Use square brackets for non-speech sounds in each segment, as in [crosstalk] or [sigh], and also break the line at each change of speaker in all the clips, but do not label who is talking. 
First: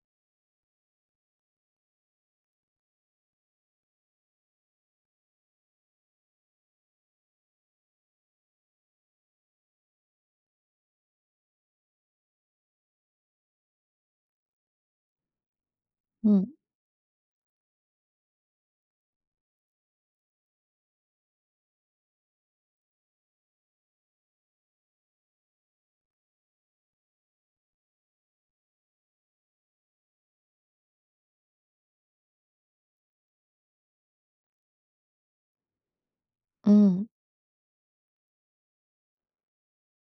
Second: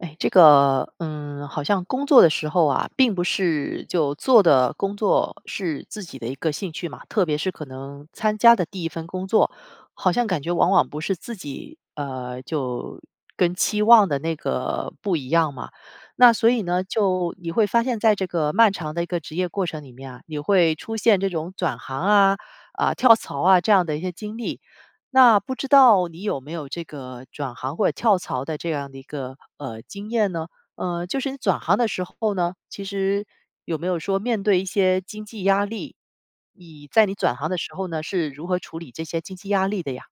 诶，这个，嗯，好像工作的时候啊，并不是就做的工作是自己的一个兴趣嘛，特别是可能参加的第1份工作，好像感觉往往不是自己，呃，就跟期望的那个不一样嘛。那所
嗯。
以呢，就你会发现在这个漫长的一个职业过程里面啊，你会出现这种转行啊，啊，跳槽啊，这样的一些经历。那不知道你有没有这个转行或者跳槽的这样的一个，呃，经验呢？呃，就是你转行的时候呢，其实有没有说面对一些经济压力？你
嗯。
在你转行的时候呢是如何处理这些经济压力的呀？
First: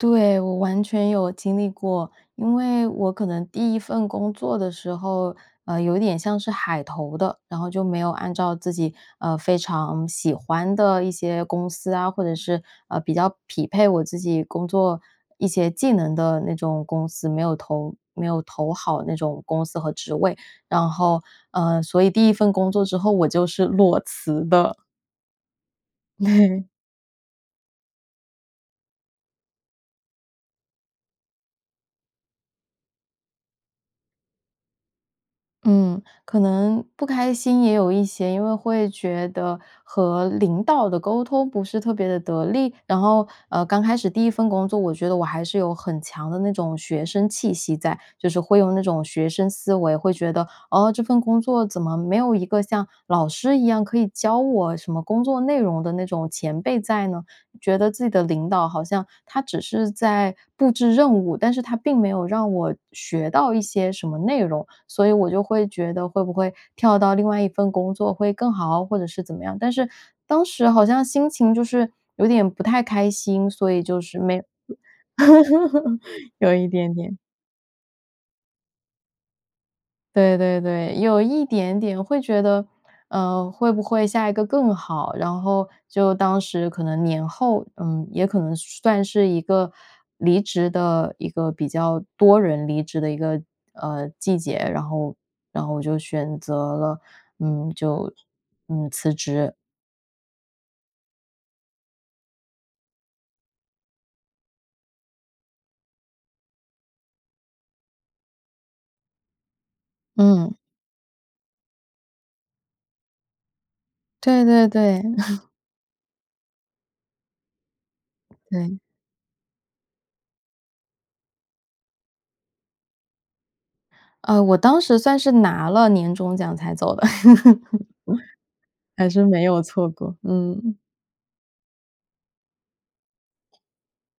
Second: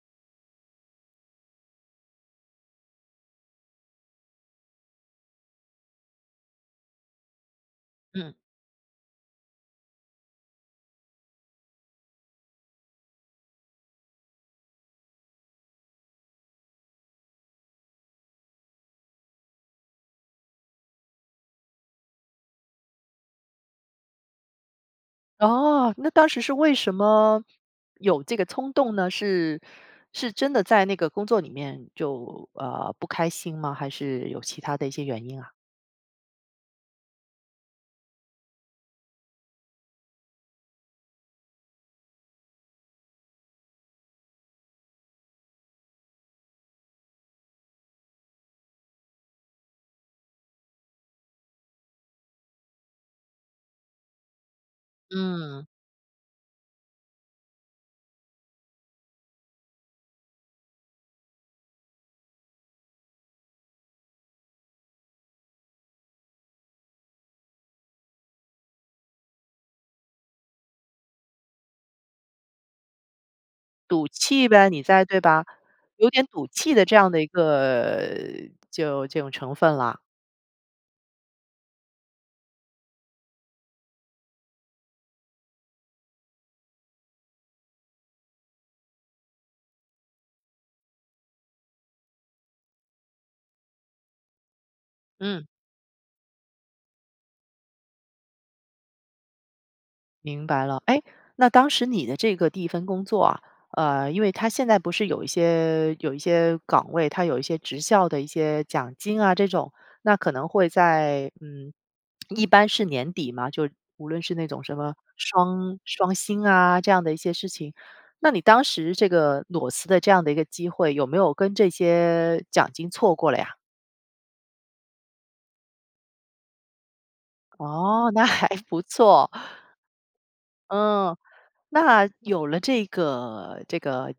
对，我完全有经历过。因为我可能第1份工作的时候，呃，有一点像是海投的。然后就没有
嗯。
按照自己，呃，非常喜欢的一些公司啊，或者是，呃，比较匹配我自己工作一些技能的那种公司，没有投没有投好那种公司和职位。然后，呃，所以第1份工作之后我就是裸辞的。
哦，那当时是
对。
为什么有这个冲动呢？是，是真的在那个工作里面就呃不开心吗？还是有其他的一些原因啊？
嗯，可能不开心也有一些。因为会觉得和领导的沟通不是特别的得力，然后呃刚开始第1份工作，我觉得我还是有很强的那种学生气息在。就是会用那种学生思维，会觉得哦这份工作怎么没有一个像老师一样可以教我什么工作内
嗯。
容的那种前辈在呢。觉得自己的领导好像他只是在布置任务，但是他并没有让我学到一些什么内容，所以我就会觉得会不会跳到另外一份工作会更好，或者是怎么样。但是当时好像心情就是有点不太开心，所以就
赌
是没
气呗，你在对吧？
[laughs]
有点赌
有一
气的
点
这样
点。
的一个呃就这种成分了。
对对对，有一点点会觉得呃会不会下一个更好。然后就当时可能年后，嗯也可能算是一个离职的一个比较多人离职的一个，呃季节，然后
嗯。
然后我就选择了，嗯，就，嗯，辞职。
明白了。诶，那当时你的这个第1份工作啊，呃，因为它现在不是有一些有一些岗位，它有一些职校的一些奖金啊，这种。那可能
嗯。
会在嗯，[smacks lips] 一般是年底嘛，就无论是
对
那种
对
什么
对。[chuckles]
双双薪啊这样的一些事情，那你当
对。
时这个裸辞的这样的一个机会，有没有跟这些奖金错过了呀？
呃，我当时算是拿了年终奖才走的，
哦，那还
[laughs]
不
还是
错。
没有错过，嗯。
嗯，那有了这个，这个，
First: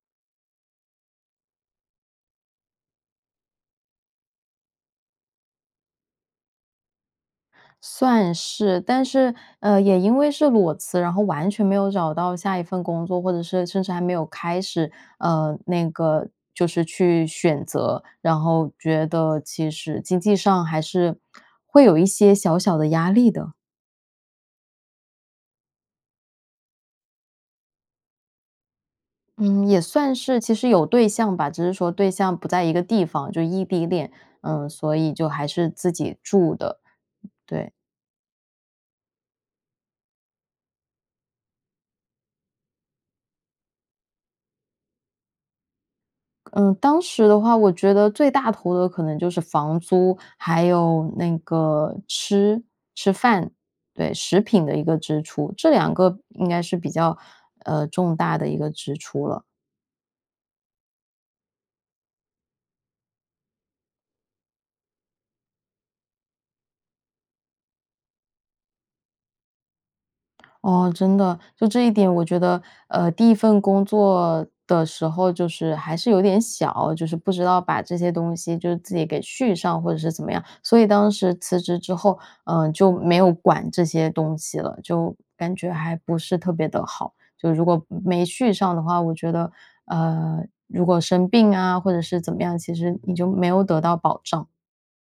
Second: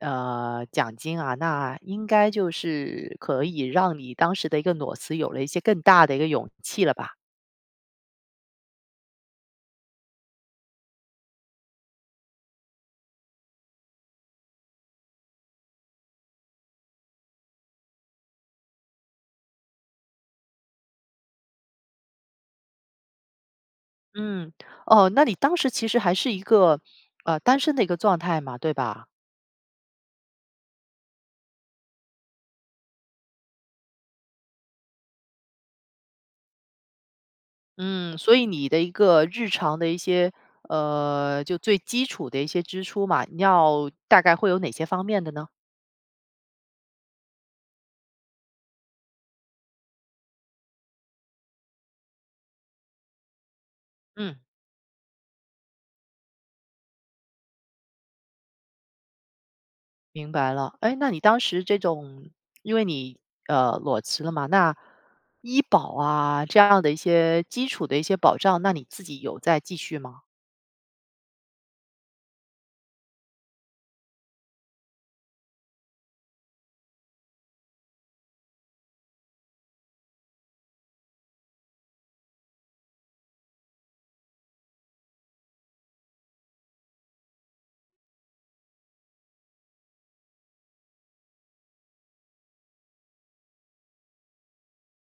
呃，奖金啊，那应该就是可以让你当时的一个裸辞有了一些更大的一个勇气了吧。
算是，但是，呃也因为是裸辞，然后完全没有找到下一份工作，或者是甚至还没有开始。呃，那个就是去选择，然后觉得其实经济上还是会有一些小小的压力的。
嗯，哦，那你当时其实还是一个，呃单身的一个状态嘛。对吧？
嗯，也算是，其实有对象吧，只是说对象不在一个地方，就异地恋。嗯，所以就还是自己住的，对。
嗯，所以你的一个日常的一些，呃，就最基础的一些支出嘛，要大概会有哪些方面的呢？
嗯，当时的话，我觉得最大头的可能就是房租，还有那个吃吃饭，对，
嗯。
食品的一个支出。这2个应该是比较，呃，重大的一个支出了。
明白了。诶那你当时这种因为你，呃，裸辞了嘛，那医保啊这样的一些基础的一些保障，那你自己有在继续吗？
哦，真的。就这一点，我觉得，呃，第1份工作的时候就是还是有点小，就是不知道把这些东西就是自己给续上或者是怎么样。所以当时辞职之后，呃就没有管这些东西了，就感觉还不是特别地好。就如果没续上的话，我觉得，嗯，如果生病啊或者是怎么样，其实你就没有得到保障。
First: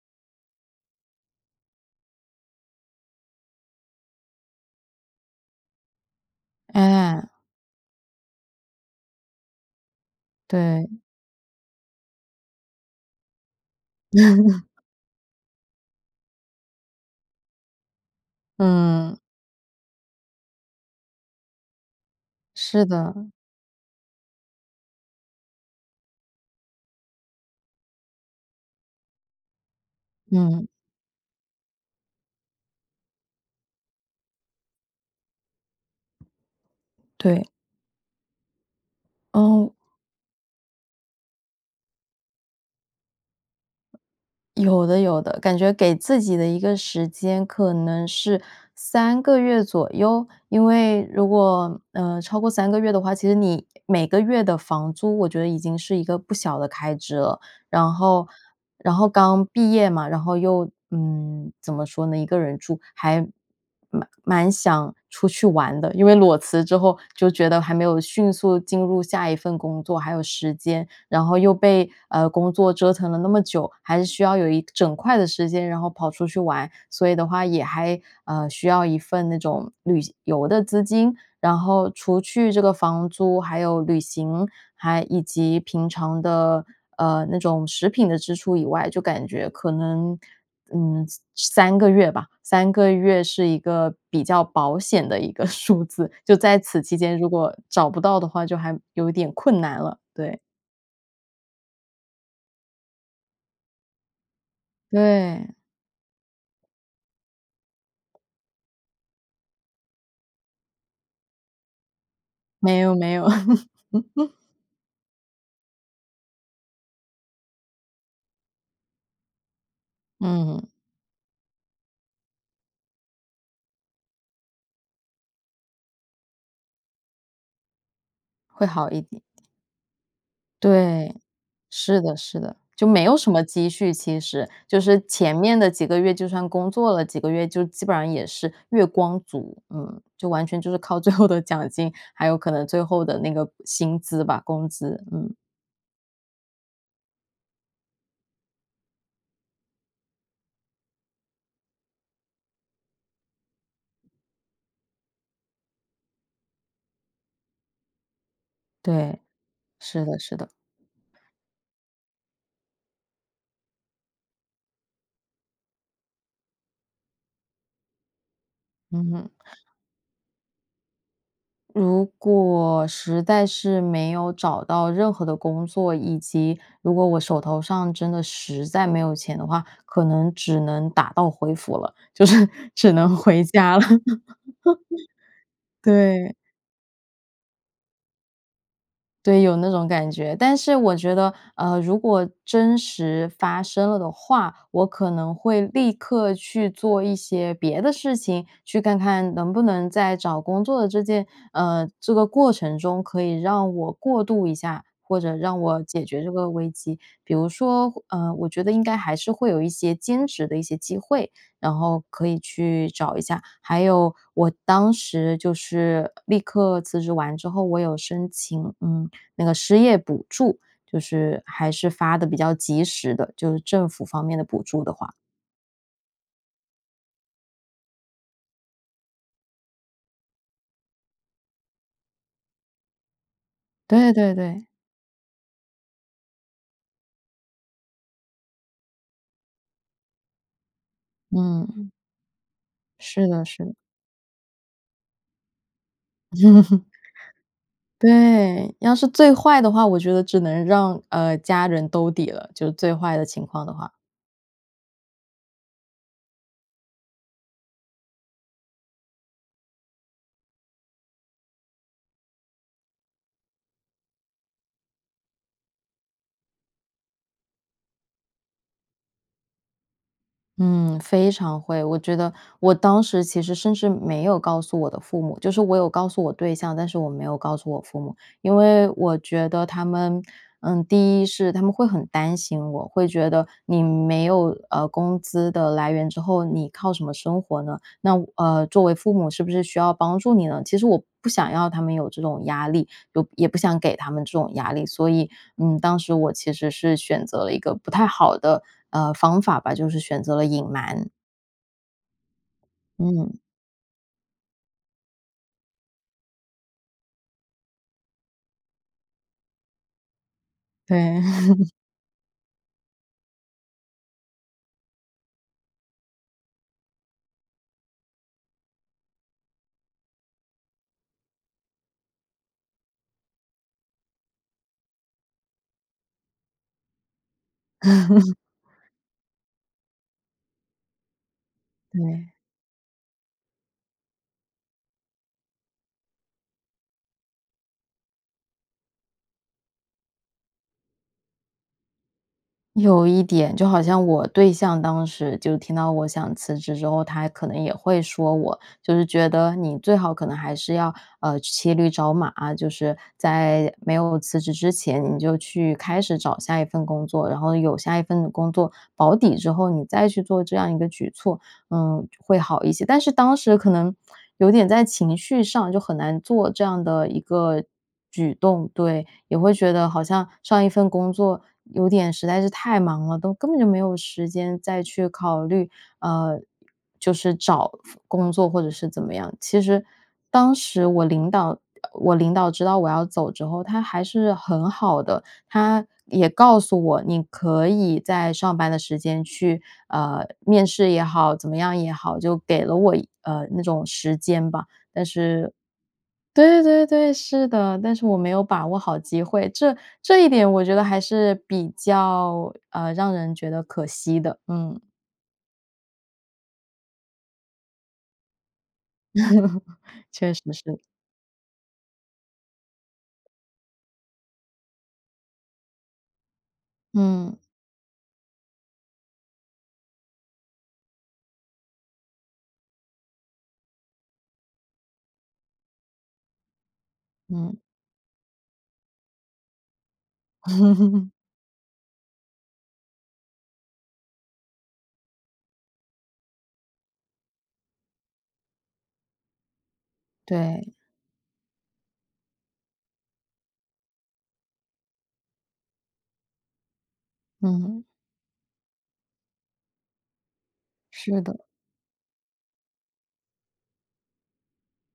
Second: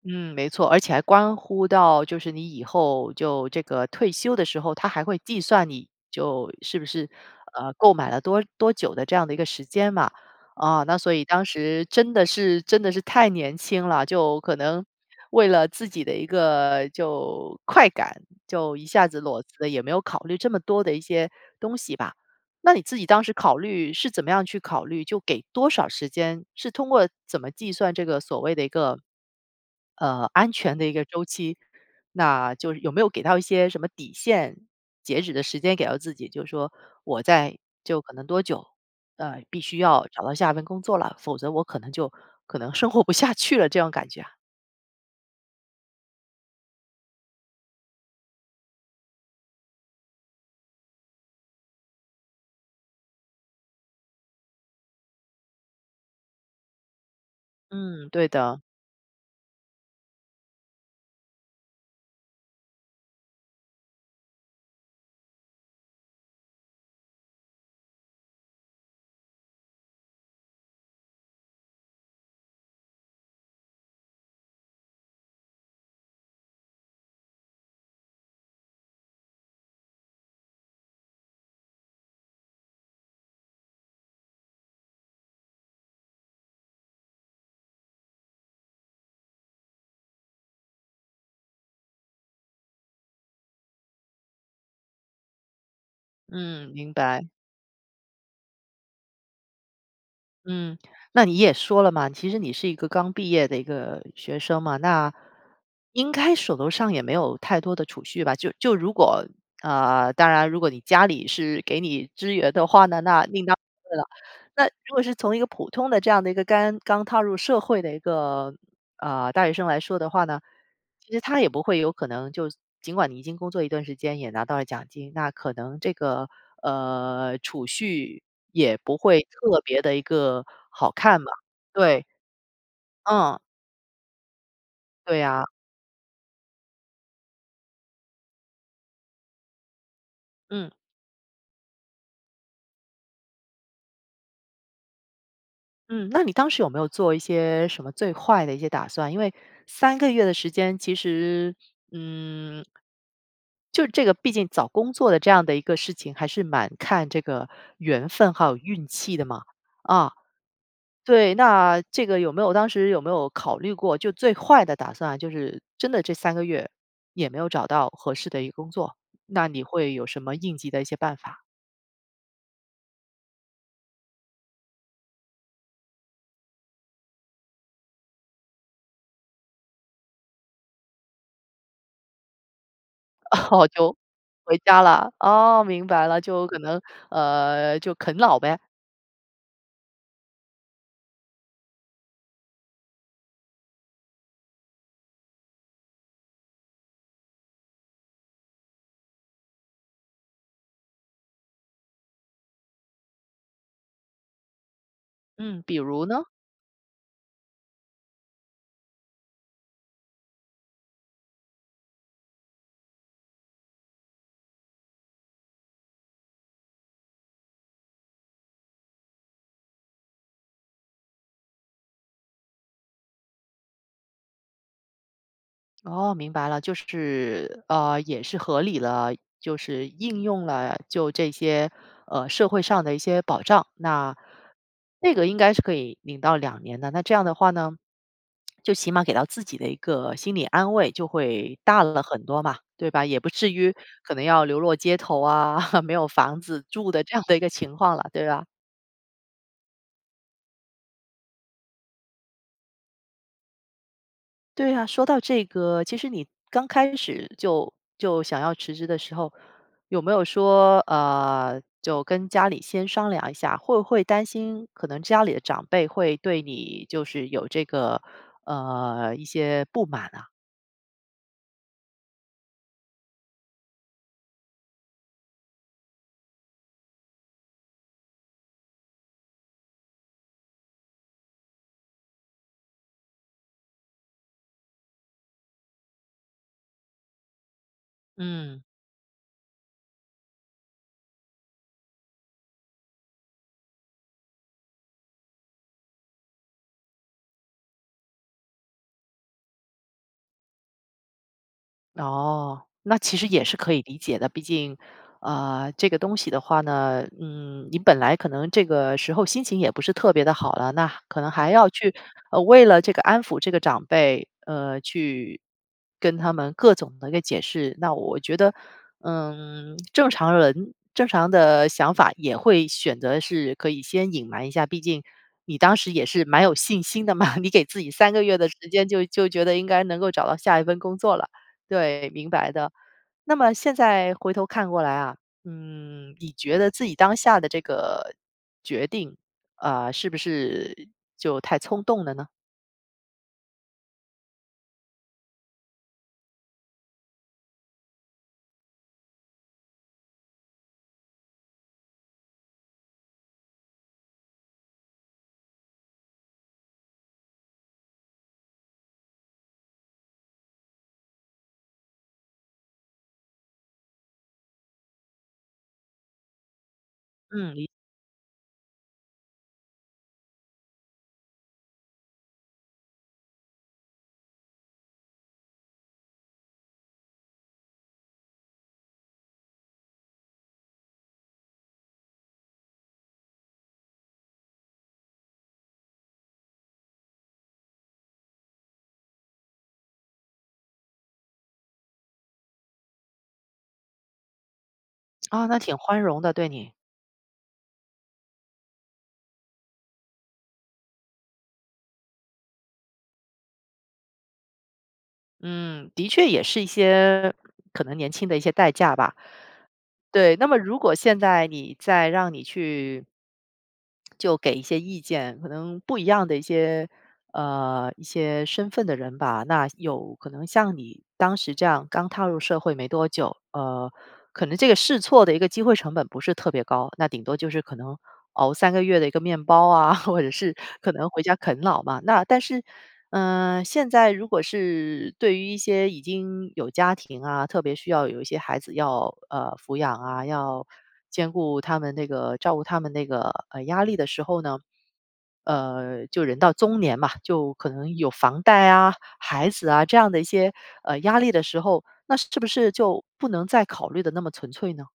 嗯，没错。而且还关乎到就是你以后就这个退休的时候，它还会计算你就是不是，
嗯。
呃，购买了多多久的这样的一个时间嘛。啊那
对。
所以当时真的是真的是太年轻了，就可
[chuckles]
能为了自己的一个就快感就一下
嗯。
子裸辞也没有考虑这么多的一些东西吧。那你
是
自己当
的。
时考虑是怎么样去考虑就给多少时间，是通过怎么计算这个所谓的一个，呃，安
嗯。
全的一个周期，那就有没有给到一些什么底线，截止的时间给到自己？就是说我
对。
在就可能多久呃必
哦。
须要找到下1份工作了，否则我可能就可能生活不下去了这种感觉啊？
有的有的。感觉给自己的一个时间可能是3个月左右，因为如果，呃，超过3个月的话，其实你每个月的房租，我觉得已经是一个不小的开支了。然
嗯，对
后
的。
然后刚毕业嘛，然后又嗯，怎么说呢？1个人住，还蛮蛮想出去玩的。因为裸辞之后就觉得还没有迅速进入下一份工作，还有时间，然后又被，呃，工作折腾了那么久，还是需要有一整块的时间，然后跑出去玩。所以的话，也还呃需要1份那种旅行游的资金，然后除去这个房租还有旅行，还以及平常的，呃，那种食品的支出以外，就感觉可能，嗯，33个月吧，3个月是一个比较保险的一个数字。就在
嗯，
此
明
期间，
白。
如果找不到的话，就还有一点困难了，对。
嗯，那你也说了嘛，其实你是一个刚毕业的一个学生嘛，那，
对。
应该手头上也没有太多的储蓄吧。就就如果呃当然如果你家里是给你支援的
没
话
有
呢，
没
那
有。
另当别论了。
[chuckles]
那如果是从一个普通的这样的一个干刚踏入社会的一个，呃，大学生来说的话呢，
嗯。
其实它也不会有可能就尽管你已经工作一段时间也拿到了奖金，那可能这个，呃，储蓄
会
也
好
不
一
会
点。
特别地一个好
对，
看吧，
是
对。
的是的，就没有什
嗯。
么积蓄其实。就是
对
前
呀。
面的几个月就算工作了几个月，就基本上也是月光族，嗯，就完全就
嗯。
是靠最后的奖金，还有可能最后的那个薪资吧，工资，嗯。
嗯，那你当时有没有做一些什么最坏的一些打算，因为3个月的时间其实，嗯。就这个毕竟找工作的这样的一个事情，还是蛮看这个缘分还有运气
对，
的嘛。
是
啊，
的，是的。
对，那这个有没有当时有没有考虑过，就最坏的打算，就是真的这3个月也没有找到合适的一个工作，
嗯哼。
那你会有什么应急的一些办法？
如果，实在是没有找到任何的工作，以及，如果我手头上真的实在没有钱的话，可能只能打道回府了。就是，只能回
哦
家了。
就，回家了。哦，
[laughs]
明白了，
对。
就可能，呃，就啃老呗。
对，有那种感觉。但是我觉得，呃，如果真实发生了的话，我可能会立刻去做一些别的事情，去看看能不能在找工作的这件呃，这个过程中可以让我过度一下，或者让
嗯，比
我
如
解决
呢？
这个危机。比如说，呃，我觉得应该还是会有一些兼职的一些机会，然后可以去找一下，还有我当时就是立刻辞职完之后，我有申请，嗯，那个失业补助。就是还是发得比较及时的，就是政府方面的补助的话。
哦，明白了，就是，呃，也是合理了，就是应用了就这些，呃，社会上的一些保障。
对
那，
对对。
那个应该是可以领到2年的。那这样的话呢，[smacks lips] 就起码给到自己的一个心理安慰就会大
嗯。
了很多嘛，对吧？也
是
不
的，
至于
是。
可能要流落街头啊，[chuckles] 没有房子住
[chuckles]
的这样的一个情况了，对吧？
对，要是最坏的话，我觉得只能让呃，家人兜底了，就最坏的情况的话。
对呀，说到这个，其实你刚开始就就想要辞职的时候，有没有说，呃，就跟家里先商量一下？会不会担心可能家里的长辈会对你就是有这个，呃，一些不满呐？
嗯，非常会，我觉得我当时其实甚至没有告诉我的父母，就是我有告诉我对象，但是我没有告诉我父母。因为我觉得他们嗯，第一是他们会很担心我，会觉得你没有呃工资的来源之后，你靠什么生活呢？那
嗯。
呃。作为父母是不是需要帮助你呢？其实我不想要他们有这种压力，又也不想给他们这种压力。所以，嗯，当时我其实是选择了一个不太好的呃，方法吧，就是选择了隐瞒。
哦，那其实
嗯。
也是可以理解的。毕竟呃，这个东西的话呢，嗯，你本来可能这个时候心情也不是特别地好了，那可
对。
能还要
[laughs]
去呃，为了这个安抚这个长辈，呃，去跟他们各种地那解释。那我觉得，嗯，正常人正常的想法也会选择是可以先隐瞒一下，毕竟你当时也是蛮有信心的嘛。你给自己3个
[laughs]
月的时间，就就觉得应该能够找到下一份工作了。对，
对。
明白的。那么现在回头看过来啊，嗯，你觉得自己当下的这个决定，啊，是不是，就太冲动了呢？
有一点。就好像我对象当时就听到我想辞职之后，他可能也会说我就是觉得你最好可能还是要，呃，骑驴找马。就是在没有辞职之前，你就去开始找下一份工作，然后有下一份工作保底之后，你再去做这样一个举措，嗯，会好一些。但是当时可能有点在情绪上就很难做这样的一
嗯，
个
理解。
举动，对。也会觉得好像上一份工作有点实在是太忙了，都根本就没有时间再去考虑，呃，就是找份工作或者是怎么样。其实，当时我领导呃，我领导知道我要走之后，他还是很好的，他也告诉我，你可以在上班的时间去呃，面试也好，怎么样也好，就给了我一呃，那种时间吧。但是
哦，那挺宽容的，对
对
你。
对对，是的，但是我没有把握好机会。这这一点我觉得还是比较，呃，让人觉得可惜的，嗯。
嗯，的确也是一些可能年轻的一些代价吧。
[chuckles] 确
对，
实
那么如
是。
果现在你再让你去 [smacks lips] 就给一些意见，可能不一样的一些，
嗯。
呃，一些身份的人吧，那有可能像你当时这样刚踏入社会没多久，呃，可能这个试错的一个机会成本不是特别高，那顶多就
嗯。
是可能熬3个月的一个面包啊，或者是可能
[laughs]
回家啃老嘛。那但是，呃，现在如果是对于一些已经有家庭啊，特别需要有一些孩子要，呃，抚养啊，
对。
要兼顾他们那个照顾他们那个，呃，压力的时候呢，呃，就人到中年嘛，就可
嗯。
能有房贷啊、孩子啊这样的一些，呃，压
是
力
的。
的时候，那是不是就不能再考虑得那么纯粹呢？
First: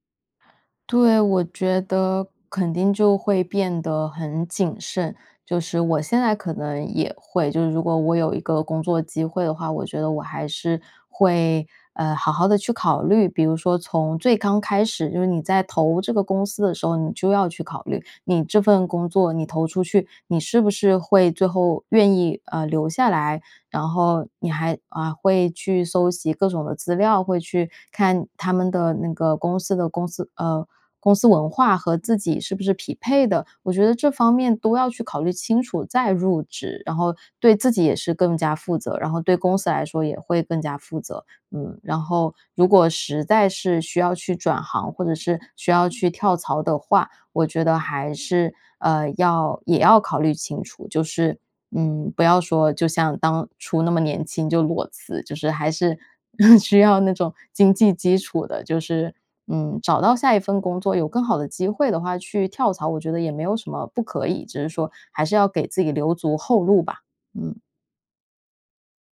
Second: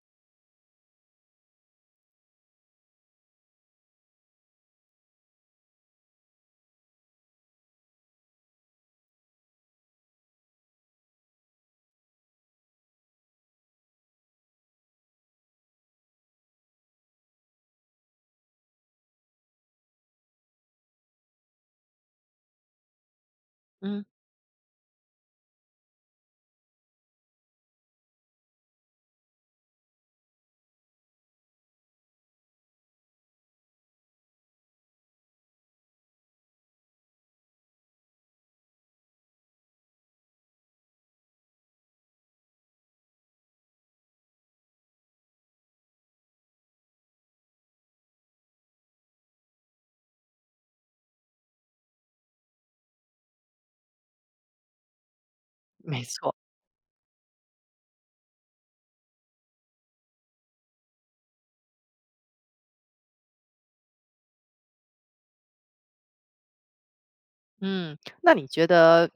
对，我觉得肯定就会变得很谨慎，就是我现在可能也会，就是如果我有一个工作机会的话，我觉得我还是会，呃，好好地去考虑。比如说从最刚开始，就是你在投这个公司的时候，你就要去考虑你这份工作，你投出去，你是不是会最后愿意，呃，留下来，然
嗯。
后你还呃，会去搜集各种的资料，会去看他们的那个公司的公司，呃，公司文化和自己是不是匹配的。我觉得这方面都要去考虑清楚，再入职，然后对自己也是更加负责，然后对公司来说也会更加负责。嗯，然后如果实在是需要去转行，或者是需要去跳槽的话，我觉得还是，呃，要也要考虑清楚，就是，嗯，不要说就像当初那么年轻就裸辞，就是还是，
没错。
[chuckles] 需要那种经济基础的。就是嗯，找到下一份工作，有更好的机会的话，去跳槽，我觉得也没有什么不可以，只是说还是要给自己留足后路吧，嗯。
嗯，那你觉得，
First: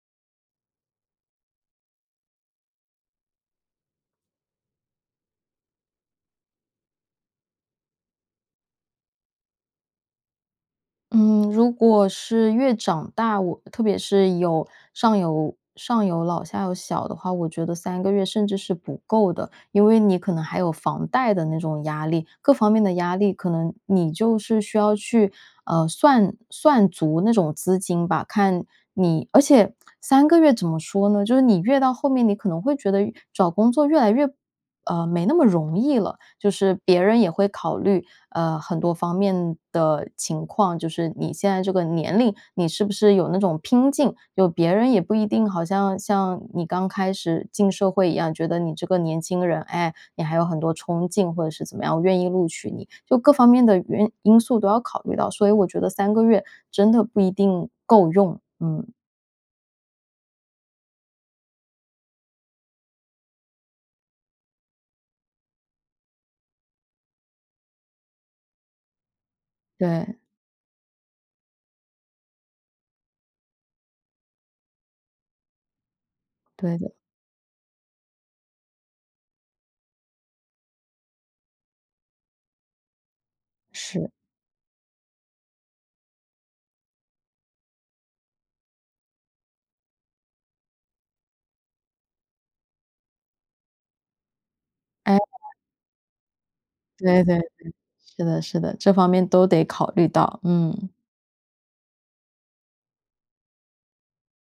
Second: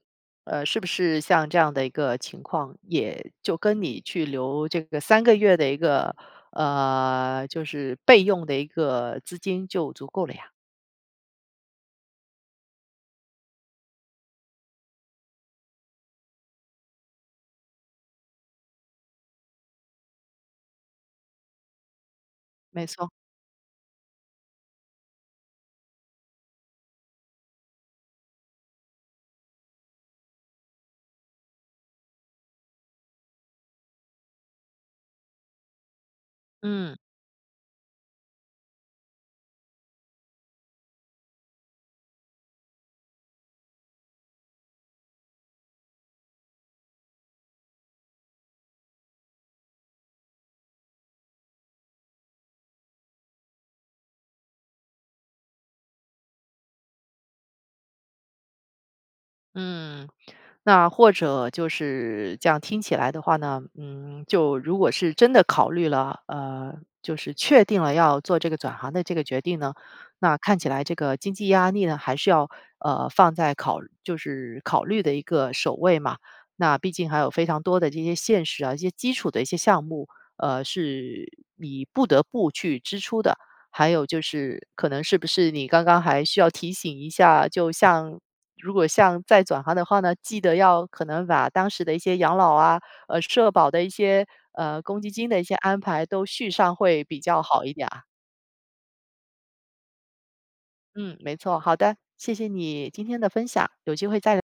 呃，是不是像这样的一个情况，也就跟你去留这个3个月的一个呃，就是备用的一个资金就足够了呀。
嗯，如果是越长大，我特别是，有上有上有老下有小的话，我觉得3个月甚至是不够的。因为你可能还有房贷的那种压力，各方面
没
的
错。
压力可能，你就是需要去，呃算算足那种资金吧，看你而且3个月怎么说呢，就你越到后面，你可能会觉得越找工作越来越，呃，没那么容易了。就是
嗯。
别人也会考虑，呃很多方面的情况，就是你现在这个年龄，你是不是有那种拼劲。有别人也不一定好像，像，你刚开始进社会一样，觉得你这个年轻人，诶，你还有很多冲劲或者是怎么样，我愿意录取你。就各方面的原因素都要考虑到，所以我觉得3个月，真的不一定，够用，嗯。
嗯，那或者，就是，这样听起来的话呢，嗯，就如果是真的考虑了，呃，就是确定了要做这个转行的这个决定呢，
对。
那看起来这个经济压力呢还是要，呃，放在考，就是考虑的一个首位嘛。那
对的。
毕竟还有非常多的这些现实啊，这些基础的一些项目。呃，是，你不得不去支出的，还有
是。
就是，可能是不是你刚刚还需要提醒一下，就像，如果像再转行的话呢，记得要可能把当时的一些养老啊，呃社保的一些，呃公积金的一些
哎。
安排都续上会比
对对
较
对，
好一点啊。
是的，是的，这方面都得考虑到，嗯。
嗯，没错。好的，谢谢你，今天的分享，有机会再